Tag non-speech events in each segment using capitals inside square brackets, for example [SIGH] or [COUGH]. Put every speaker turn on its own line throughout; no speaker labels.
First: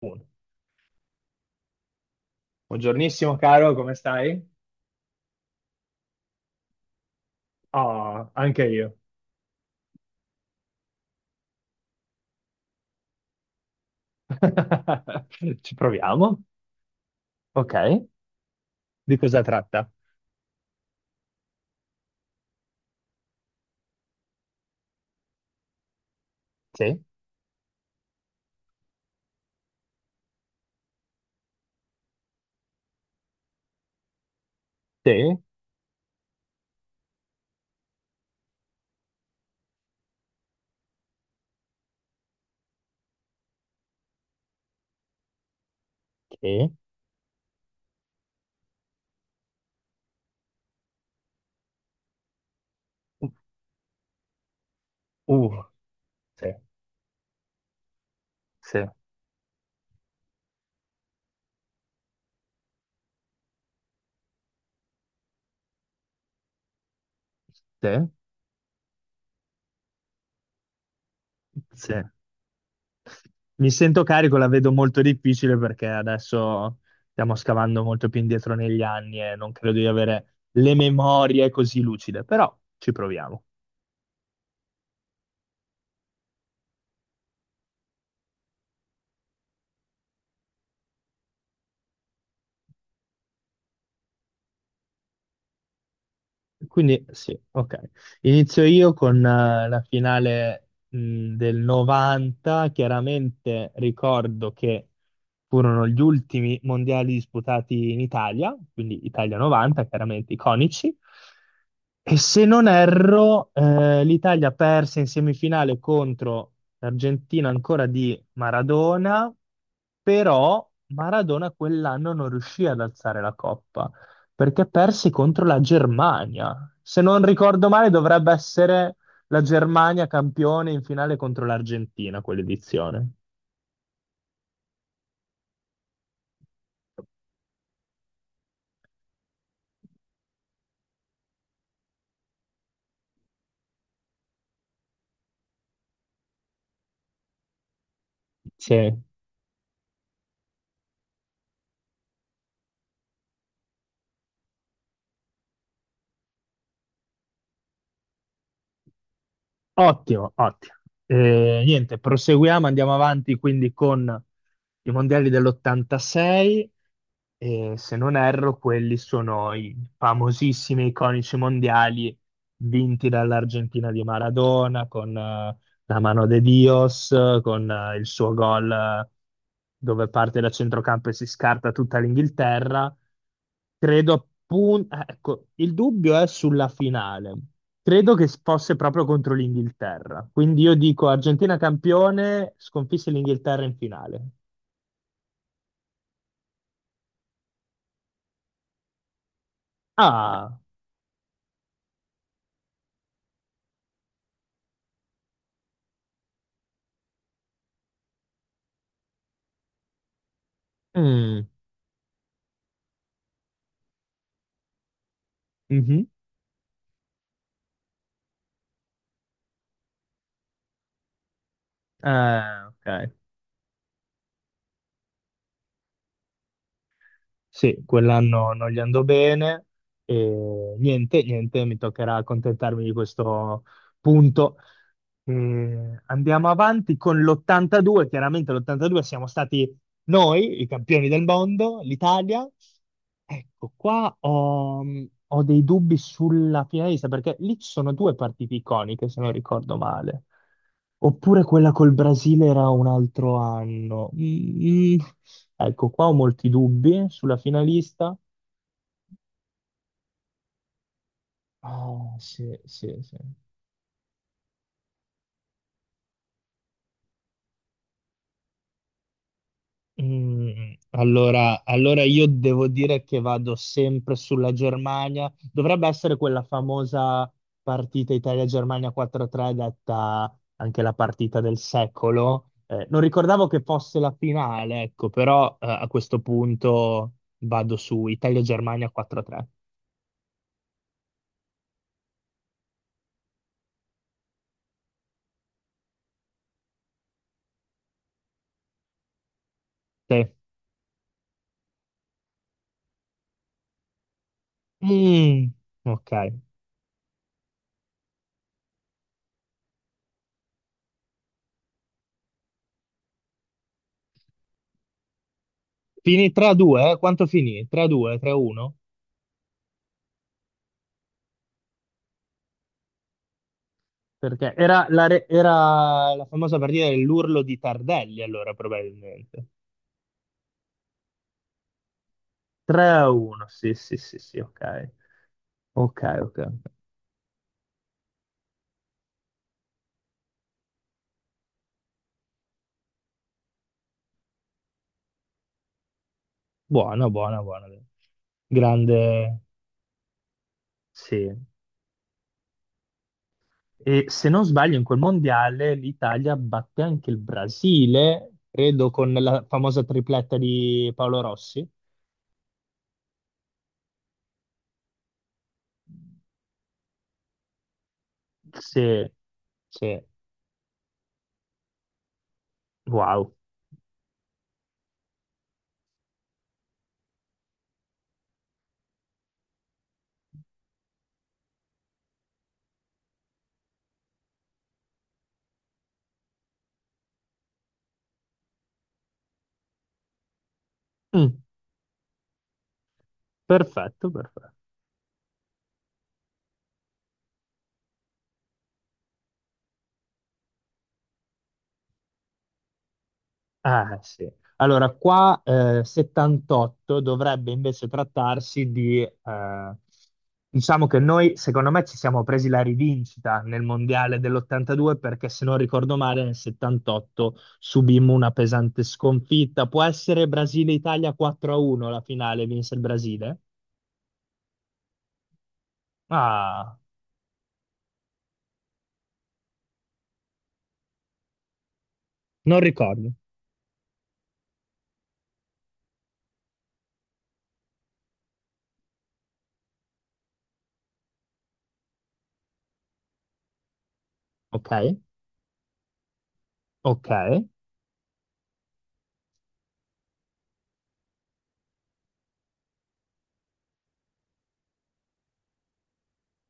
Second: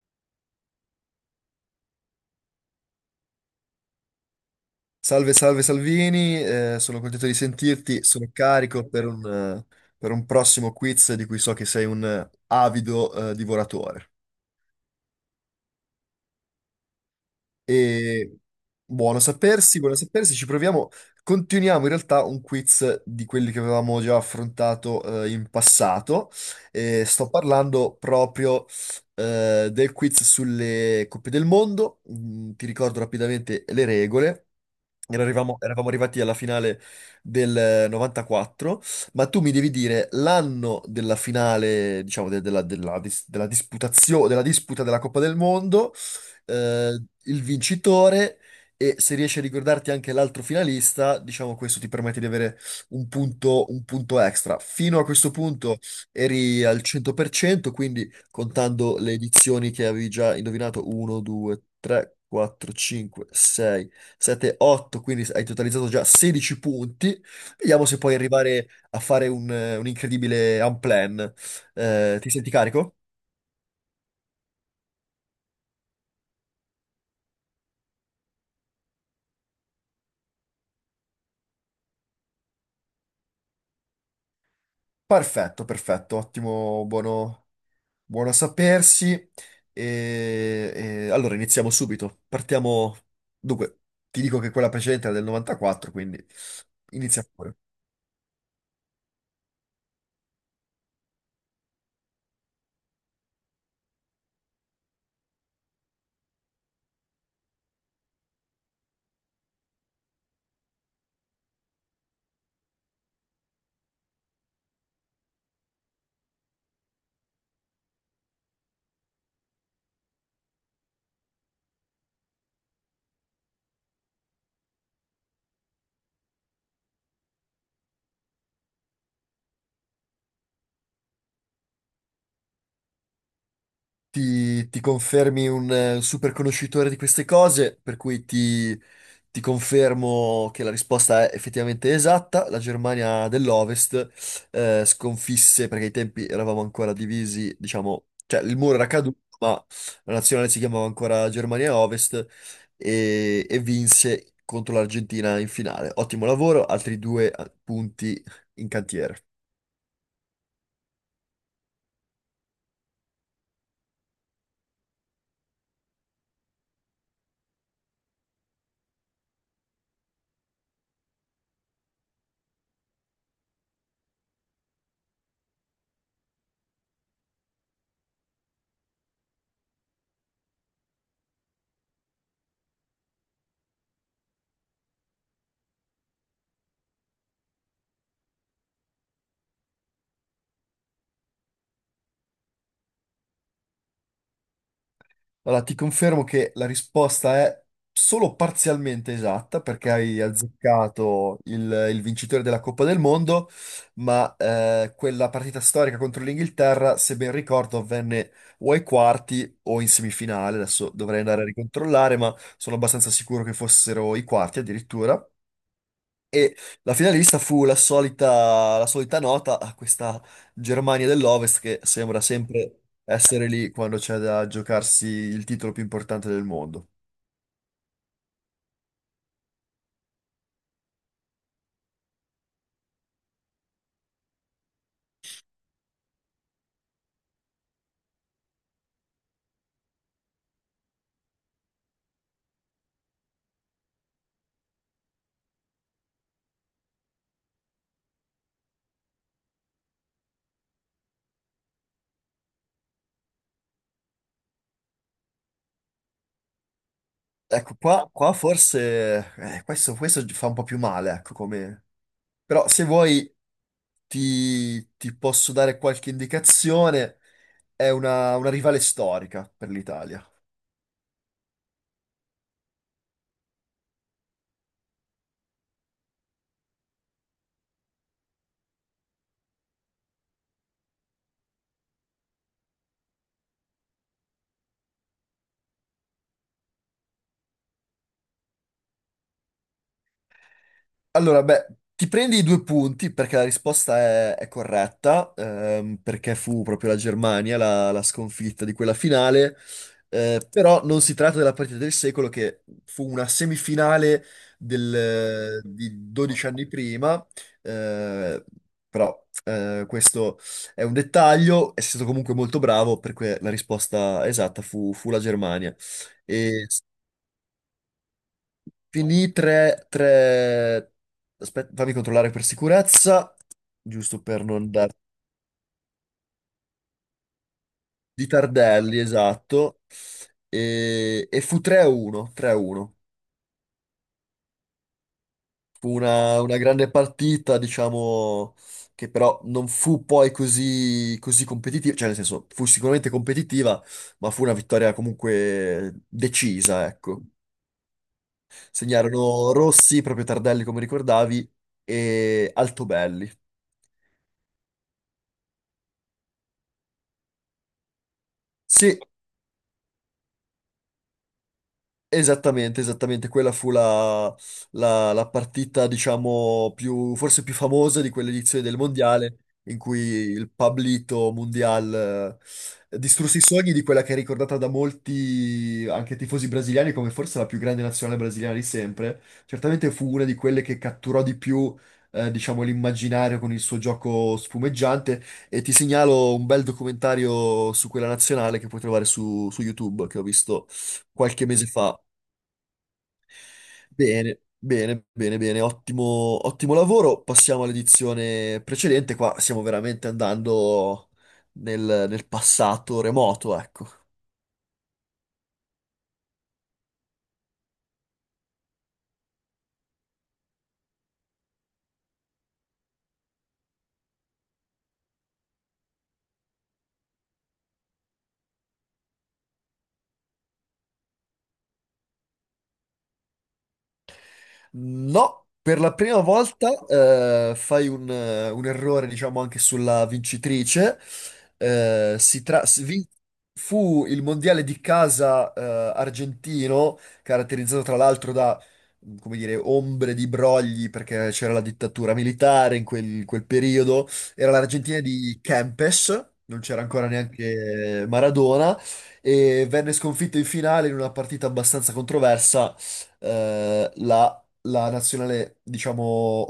Uno. Buongiornissimo caro, come stai?
Salve, salve Salvini, sono contento di sentirti,
Ah,
sono
anche
carico
io.
per un prossimo quiz di cui so che sei un avido, divoratore.
[LAUGHS] Ci proviamo. Ok.
E
Di cosa tratta?
buono sapersi, ci proviamo. Continuiamo in realtà un quiz di quelli che avevamo già affrontato in passato.
Sì,
Sto parlando proprio del quiz sulle coppe del mondo. Ti ricordo rapidamente le regole.
sì,
Eravamo arrivati alla finale del 94, ma tu mi devi dire l'anno della finale, diciamo, della disputa della Coppa del Mondo,
che,
il vincitore, e se riesci a ricordarti anche l'altro finalista, diciamo questo ti permette di avere un punto extra. Fino a questo
uh,
punto
sì,
eri al 100%, quindi
sì,
contando le edizioni che avevi già indovinato 1, 2, 3, 4, 5, 6, 7, 8, quindi hai totalizzato già 16 punti. Vediamo
sì,
se puoi arrivare a fare un incredibile unplan.
sì.
Ti senti carico?
Mi sento carico, la vedo molto difficile perché adesso stiamo scavando molto più indietro negli anni e non credo di avere le memorie così lucide, però ci proviamo.
Perfetto, perfetto, ottimo, buono. Buono a sapersi. Allora iniziamo subito. Partiamo. Dunque, ti dico che quella precedente era del 94, quindi
Quindi
inizia
sì,
pure.
ok. Inizio io con la finale del 90. Chiaramente ricordo che furono gli ultimi mondiali disputati in Italia, quindi Italia 90, chiaramente iconici. E se non erro, l'Italia perse in semifinale contro l'Argentina ancora di Maradona, però Maradona quell'anno non riuscì ad alzare la coppa perché persi contro la Germania. Se non ricordo male, dovrebbe essere la Germania campione in finale contro l'Argentina, quell'edizione.
Ti confermi un super conoscitore di queste cose, per cui ti confermo che la risposta è effettivamente esatta. La Germania dell'Ovest sconfisse, perché ai tempi eravamo ancora divisi, diciamo, cioè il
Sì.
muro era caduto, ma la nazionale si chiamava ancora Germania Ovest e vinse contro l'Argentina in finale. Ottimo lavoro, altri due punti in cantiere.
Ottimo, ottimo. Niente, proseguiamo, andiamo avanti quindi con i mondiali dell'86 e se non erro quelli sono i famosissimi, iconici mondiali vinti dall'Argentina di Maradona con la mano de Dios, con il suo gol dove parte da centrocampo e si scarta tutta l'Inghilterra. Credo appunto, ecco, il dubbio è sulla finale. Credo che fosse proprio contro l'Inghilterra. Quindi io dico Argentina campione, sconfisse l'Inghilterra in finale.
Allora, ti confermo che la risposta è solo parzialmente esatta perché hai
Ah,
azzeccato il vincitore della Coppa del Mondo, ma quella partita storica contro l'Inghilterra, se ben ricordo, avvenne o ai quarti o in semifinale. Adesso dovrei andare a
mm,
ricontrollare, ma sono abbastanza sicuro che fossero i quarti addirittura.
mhm.
E la finalista fu la solita nota a questa Germania dell'Ovest, che sembra sempre
Ok.
essere lì quando c'è da giocarsi il titolo più importante del mondo.
Sì, quell'anno non gli andò bene e niente, niente, mi toccherà accontentarmi di questo punto. E andiamo avanti con l'82, chiaramente l'82 siamo stati noi, i campioni del mondo, l'Italia. Ecco, qua ho dei dubbi sulla Pirelli, perché lì ci sono due partite iconiche, se non ricordo male. Oppure quella col Brasile era un altro anno. Mm, mm. Ecco, qua ho molti dubbi sulla
Ecco, qua,
finalista.
qua forse questo fa un po' più male, ecco, come.
Ah, sì,
Però se
sì, sì.
vuoi ti posso dare qualche indicazione, è una rivale storica per l'Italia.
Mm, allora io devo dire che vado sempre sulla Germania. Dovrebbe essere quella famosa partita Italia-Germania 4-3, detta anche la partita del secolo. Non ricordavo che fosse la finale, ecco, però a questo punto vado su Italia-Germania 4-3.
Allora, beh, ti prendi i due punti perché la risposta è corretta, perché fu proprio la Germania la sconfitta di quella finale,
Te?
però non si tratta della partita del secolo che fu una semifinale
Mm, ok.
di 12 anni prima, eh, però questo è un dettaglio, è stato comunque molto bravo perché la risposta esatta fu la Germania.
Finì
E
3-2, eh? Quanto finì? 3-2, 3-1?
finì 3, 3. Aspetta, fammi controllare per sicurezza, giusto per
Perché
non
era
dar...
la, re- era la famosa partita dell'urlo di Tardelli,
Di
allora,
Tardelli,
probabilmente.
esatto. E fu 3-1, 3-1.
3-1, sì, sì, sì, sì, ok.
Fu
Ok, ok.
una,
Ok.
una grande partita, diciamo, che però non fu poi così, così competitiva, cioè nel senso, fu sicuramente competitiva, ma fu una vittoria comunque decisa,
Buono,
ecco.
buono, buono. Grande,
Segnarono Rossi, proprio Tardelli come
sì.
ricordavi, e Altobelli.
E se non sbaglio, in quel mondiale l'Italia batte anche il Brasile, credo,
Sì,
con la famosa tripletta di Paolo Rossi.
esattamente, esattamente, quella fu la partita, diciamo, forse più famosa di quell'edizione del
Sì,
Mondiale, in cui
sì.
il Pablito Mundial
Wow.
distrusse i sogni di quella che è ricordata da molti, anche tifosi brasiliani, come forse la più grande nazionale brasiliana di sempre. Certamente fu una di quelle che catturò di più, diciamo, l'immaginario con il suo gioco sfumeggiante, e ti segnalo un bel documentario su quella nazionale che puoi trovare su YouTube, che ho visto
Mm,
qualche mese fa.
perfetto,
Bene,
perfetto.
bene, bene, bene, ottimo, ottimo lavoro. Passiamo all'edizione precedente. Qua stiamo veramente andando nel passato remoto, ecco.
Ah, sì. Allora, qua 78 dovrebbe invece trattarsi di, diciamo che noi, secondo me, ci siamo presi la rivincita nel mondiale dell'82 perché, se non ricordo male, nel 78 subimmo una pesante sconfitta. Può essere Brasile-Italia 4-1 la finale, vinse il Brasile?
No, per la prima volta
Ah,
fai un errore, diciamo, anche sulla vincitrice. Eh, si
non
tra- si vin-
ricordo.
Fu il mondiale di casa argentino, caratterizzato tra l'altro da, come dire, ombre di brogli, perché c'era la dittatura militare in quel periodo. Era
Ok,
l'Argentina di Kempes, non c'era
ok.
ancora neanche Maradona, e venne sconfitto in finale in una partita abbastanza controversa, eh, la la nazionale, diciamo,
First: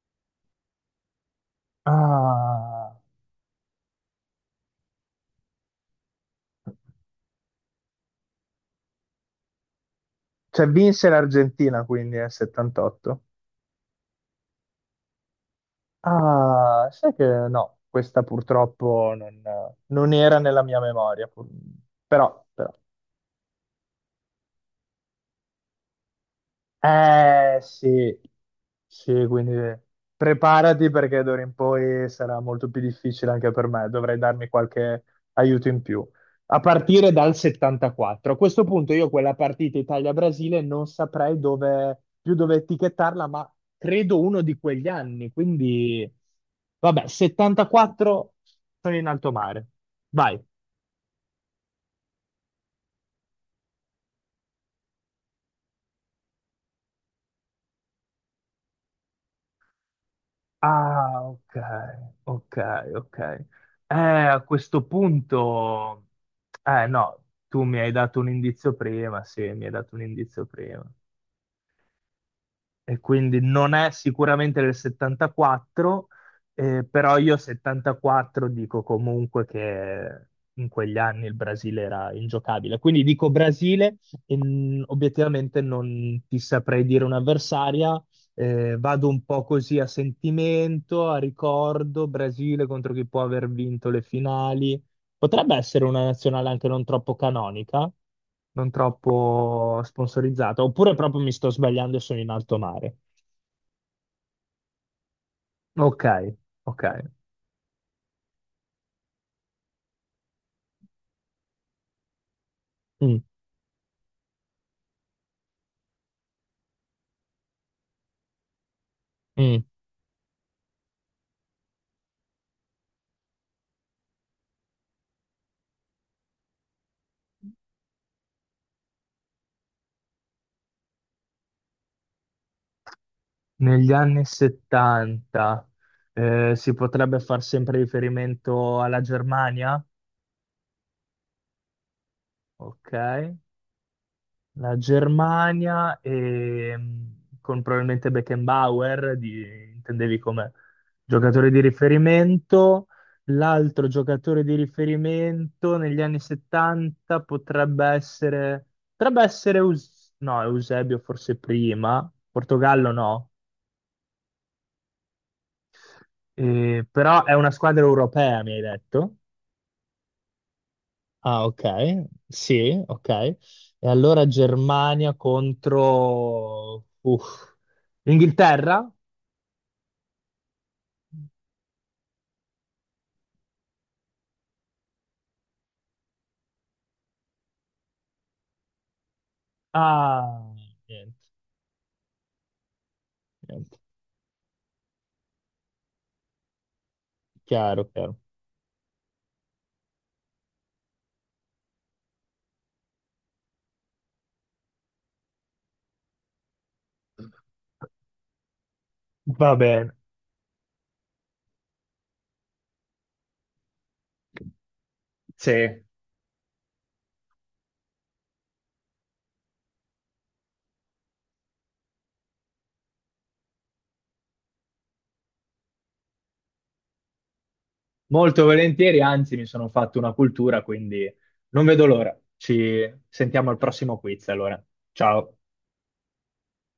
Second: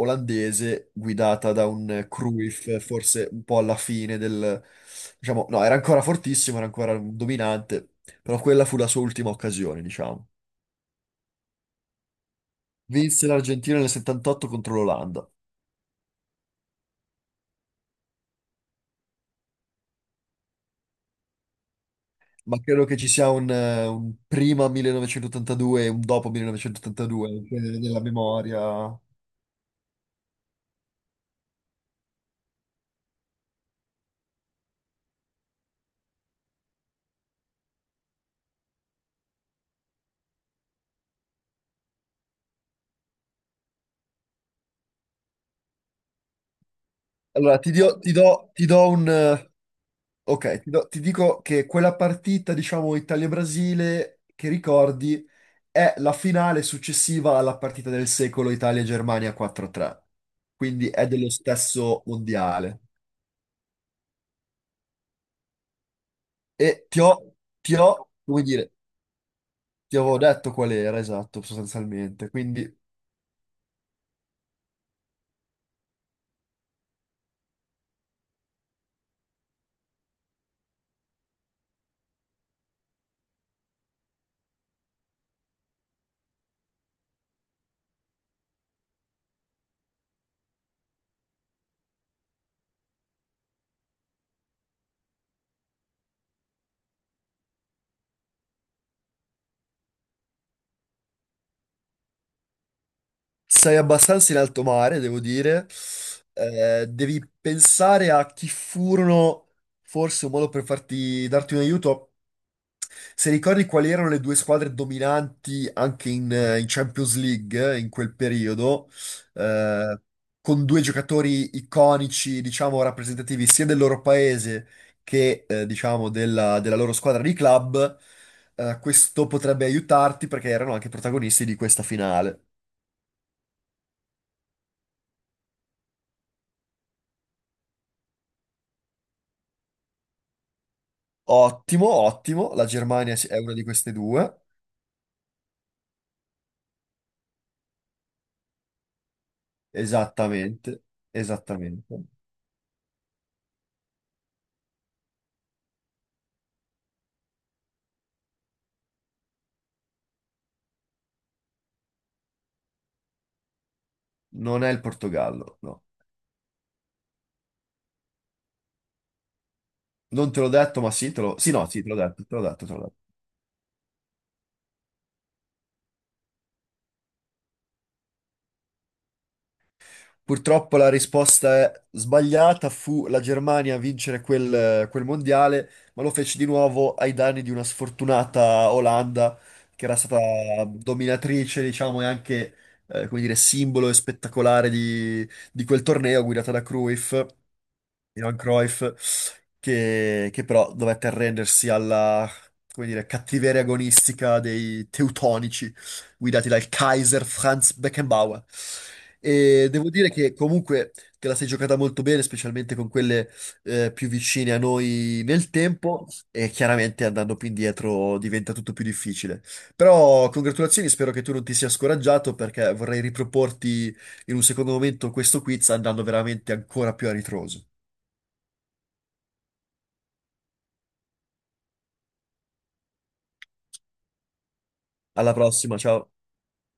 olandese guidata da un Cruyff,
Ah,
forse un po' diciamo, no, era ancora fortissimo, era ancora un dominante, però quella fu la sua ultima occasione, diciamo.
cioè vinse l'Argentina quindi nel 78.
Vinse l'Argentina nel 78 contro l'Olanda,
Ah, sai che no, questa purtroppo non era nella mia memoria, però,
ma
però.
credo che ci sia un prima 1982 e un dopo 1982 anche
Eh
nella
sì,
memoria.
sì, quindi preparati perché d'ora in poi sarà molto più difficile anche per me, dovrei darmi qualche aiuto in più. A partire dal 74. A questo punto io quella partita Italia-Brasile non saprei dove, più dove etichettarla, ma credo uno di quegli anni, quindi vabbè,
Allora,
74
ti do
sono
un,
in alto mare. Vai.
ok, ti dico che quella partita, diciamo, Italia-Brasile, che ricordi è la finale successiva alla partita del secolo Italia-Germania 4-3. Quindi è
Ah,
dello
ok,
stesso
ok,
mondiale.
ok. A questo punto,
E
eh no, tu mi hai dato un
come dire,
indizio prima, sì, mi hai dato
ti
un
avevo
indizio
detto qual
prima
era, esatto, sostanzialmente. Quindi
e quindi non è sicuramente del 74, però io 74 dico comunque che in quegli anni il Brasile era ingiocabile. Quindi dico Brasile e obiettivamente non ti saprei dire un'avversaria. Vado un po' così a sentimento, a ricordo, Brasile contro chi può aver vinto le finali. Potrebbe essere una nazionale anche non troppo canonica, non troppo sponsorizzata, oppure proprio mi sto sbagliando e sono in alto mare.
sei abbastanza in alto mare, devo dire.
Ok, ok.
Devi pensare a chi furono, forse un modo per darti un aiuto.
Mm,
Se ricordi quali erano le due squadre dominanti anche in Champions League in quel periodo,
mm.
eh, con due giocatori iconici, diciamo, rappresentativi sia del loro paese che, diciamo, della loro squadra di club, questo potrebbe aiutarti perché erano anche protagonisti di questa finale.
Negli anni 70 si potrebbe far sempre riferimento alla Germania?
Ottimo, ottimo, la
Ok.
Germania è una di queste due,
La Germania e, con probabilmente Beckenbauer, intendevi come
esattamente,
giocatore di
esattamente.
riferimento. L'altro giocatore di riferimento negli anni 70 potrebbe essere no, Eusebio forse prima, Portogallo no,
Non è il Portogallo, no.
Però è una squadra europea, mi hai detto.
Non te l'ho detto, ma sì, te l'ho.
Ah,
Sì,
ok,
no, sì, te l'ho detto, te l'ho detto, te l'ho
sì,
detto.
ok. E allora Germania contro uff, Inghilterra?
Purtroppo la risposta è sbagliata, fu la Germania a vincere quel mondiale, ma lo fece di nuovo ai danni di una sfortunata Olanda, che era stata
Ah, niente,
dominatrice, diciamo, e anche, come dire,
niente.
simbolo e spettacolare di quel torneo, guidata da Cruyff.
Chiaro, chiaro.
Johan Cruyff, che però dovette arrendersi alla, come dire, cattiveria agonistica dei teutonici guidati dal Kaiser Franz Beckenbauer.
Va
E devo
bene,
dire che comunque te la sei giocata molto bene, specialmente con quelle più vicine a noi nel
sì,
tempo, e chiaramente andando più indietro diventa tutto più difficile. Però congratulazioni, spero che tu non ti sia scoraggiato perché vorrei riproporti in un secondo momento questo quiz andando veramente ancora più a ritroso.
molto volentieri, anzi mi sono fatto una cultura, quindi non vedo l'ora. Ci sentiamo al prossimo quiz, allora.
Alla
Ciao.
prossima, ciao.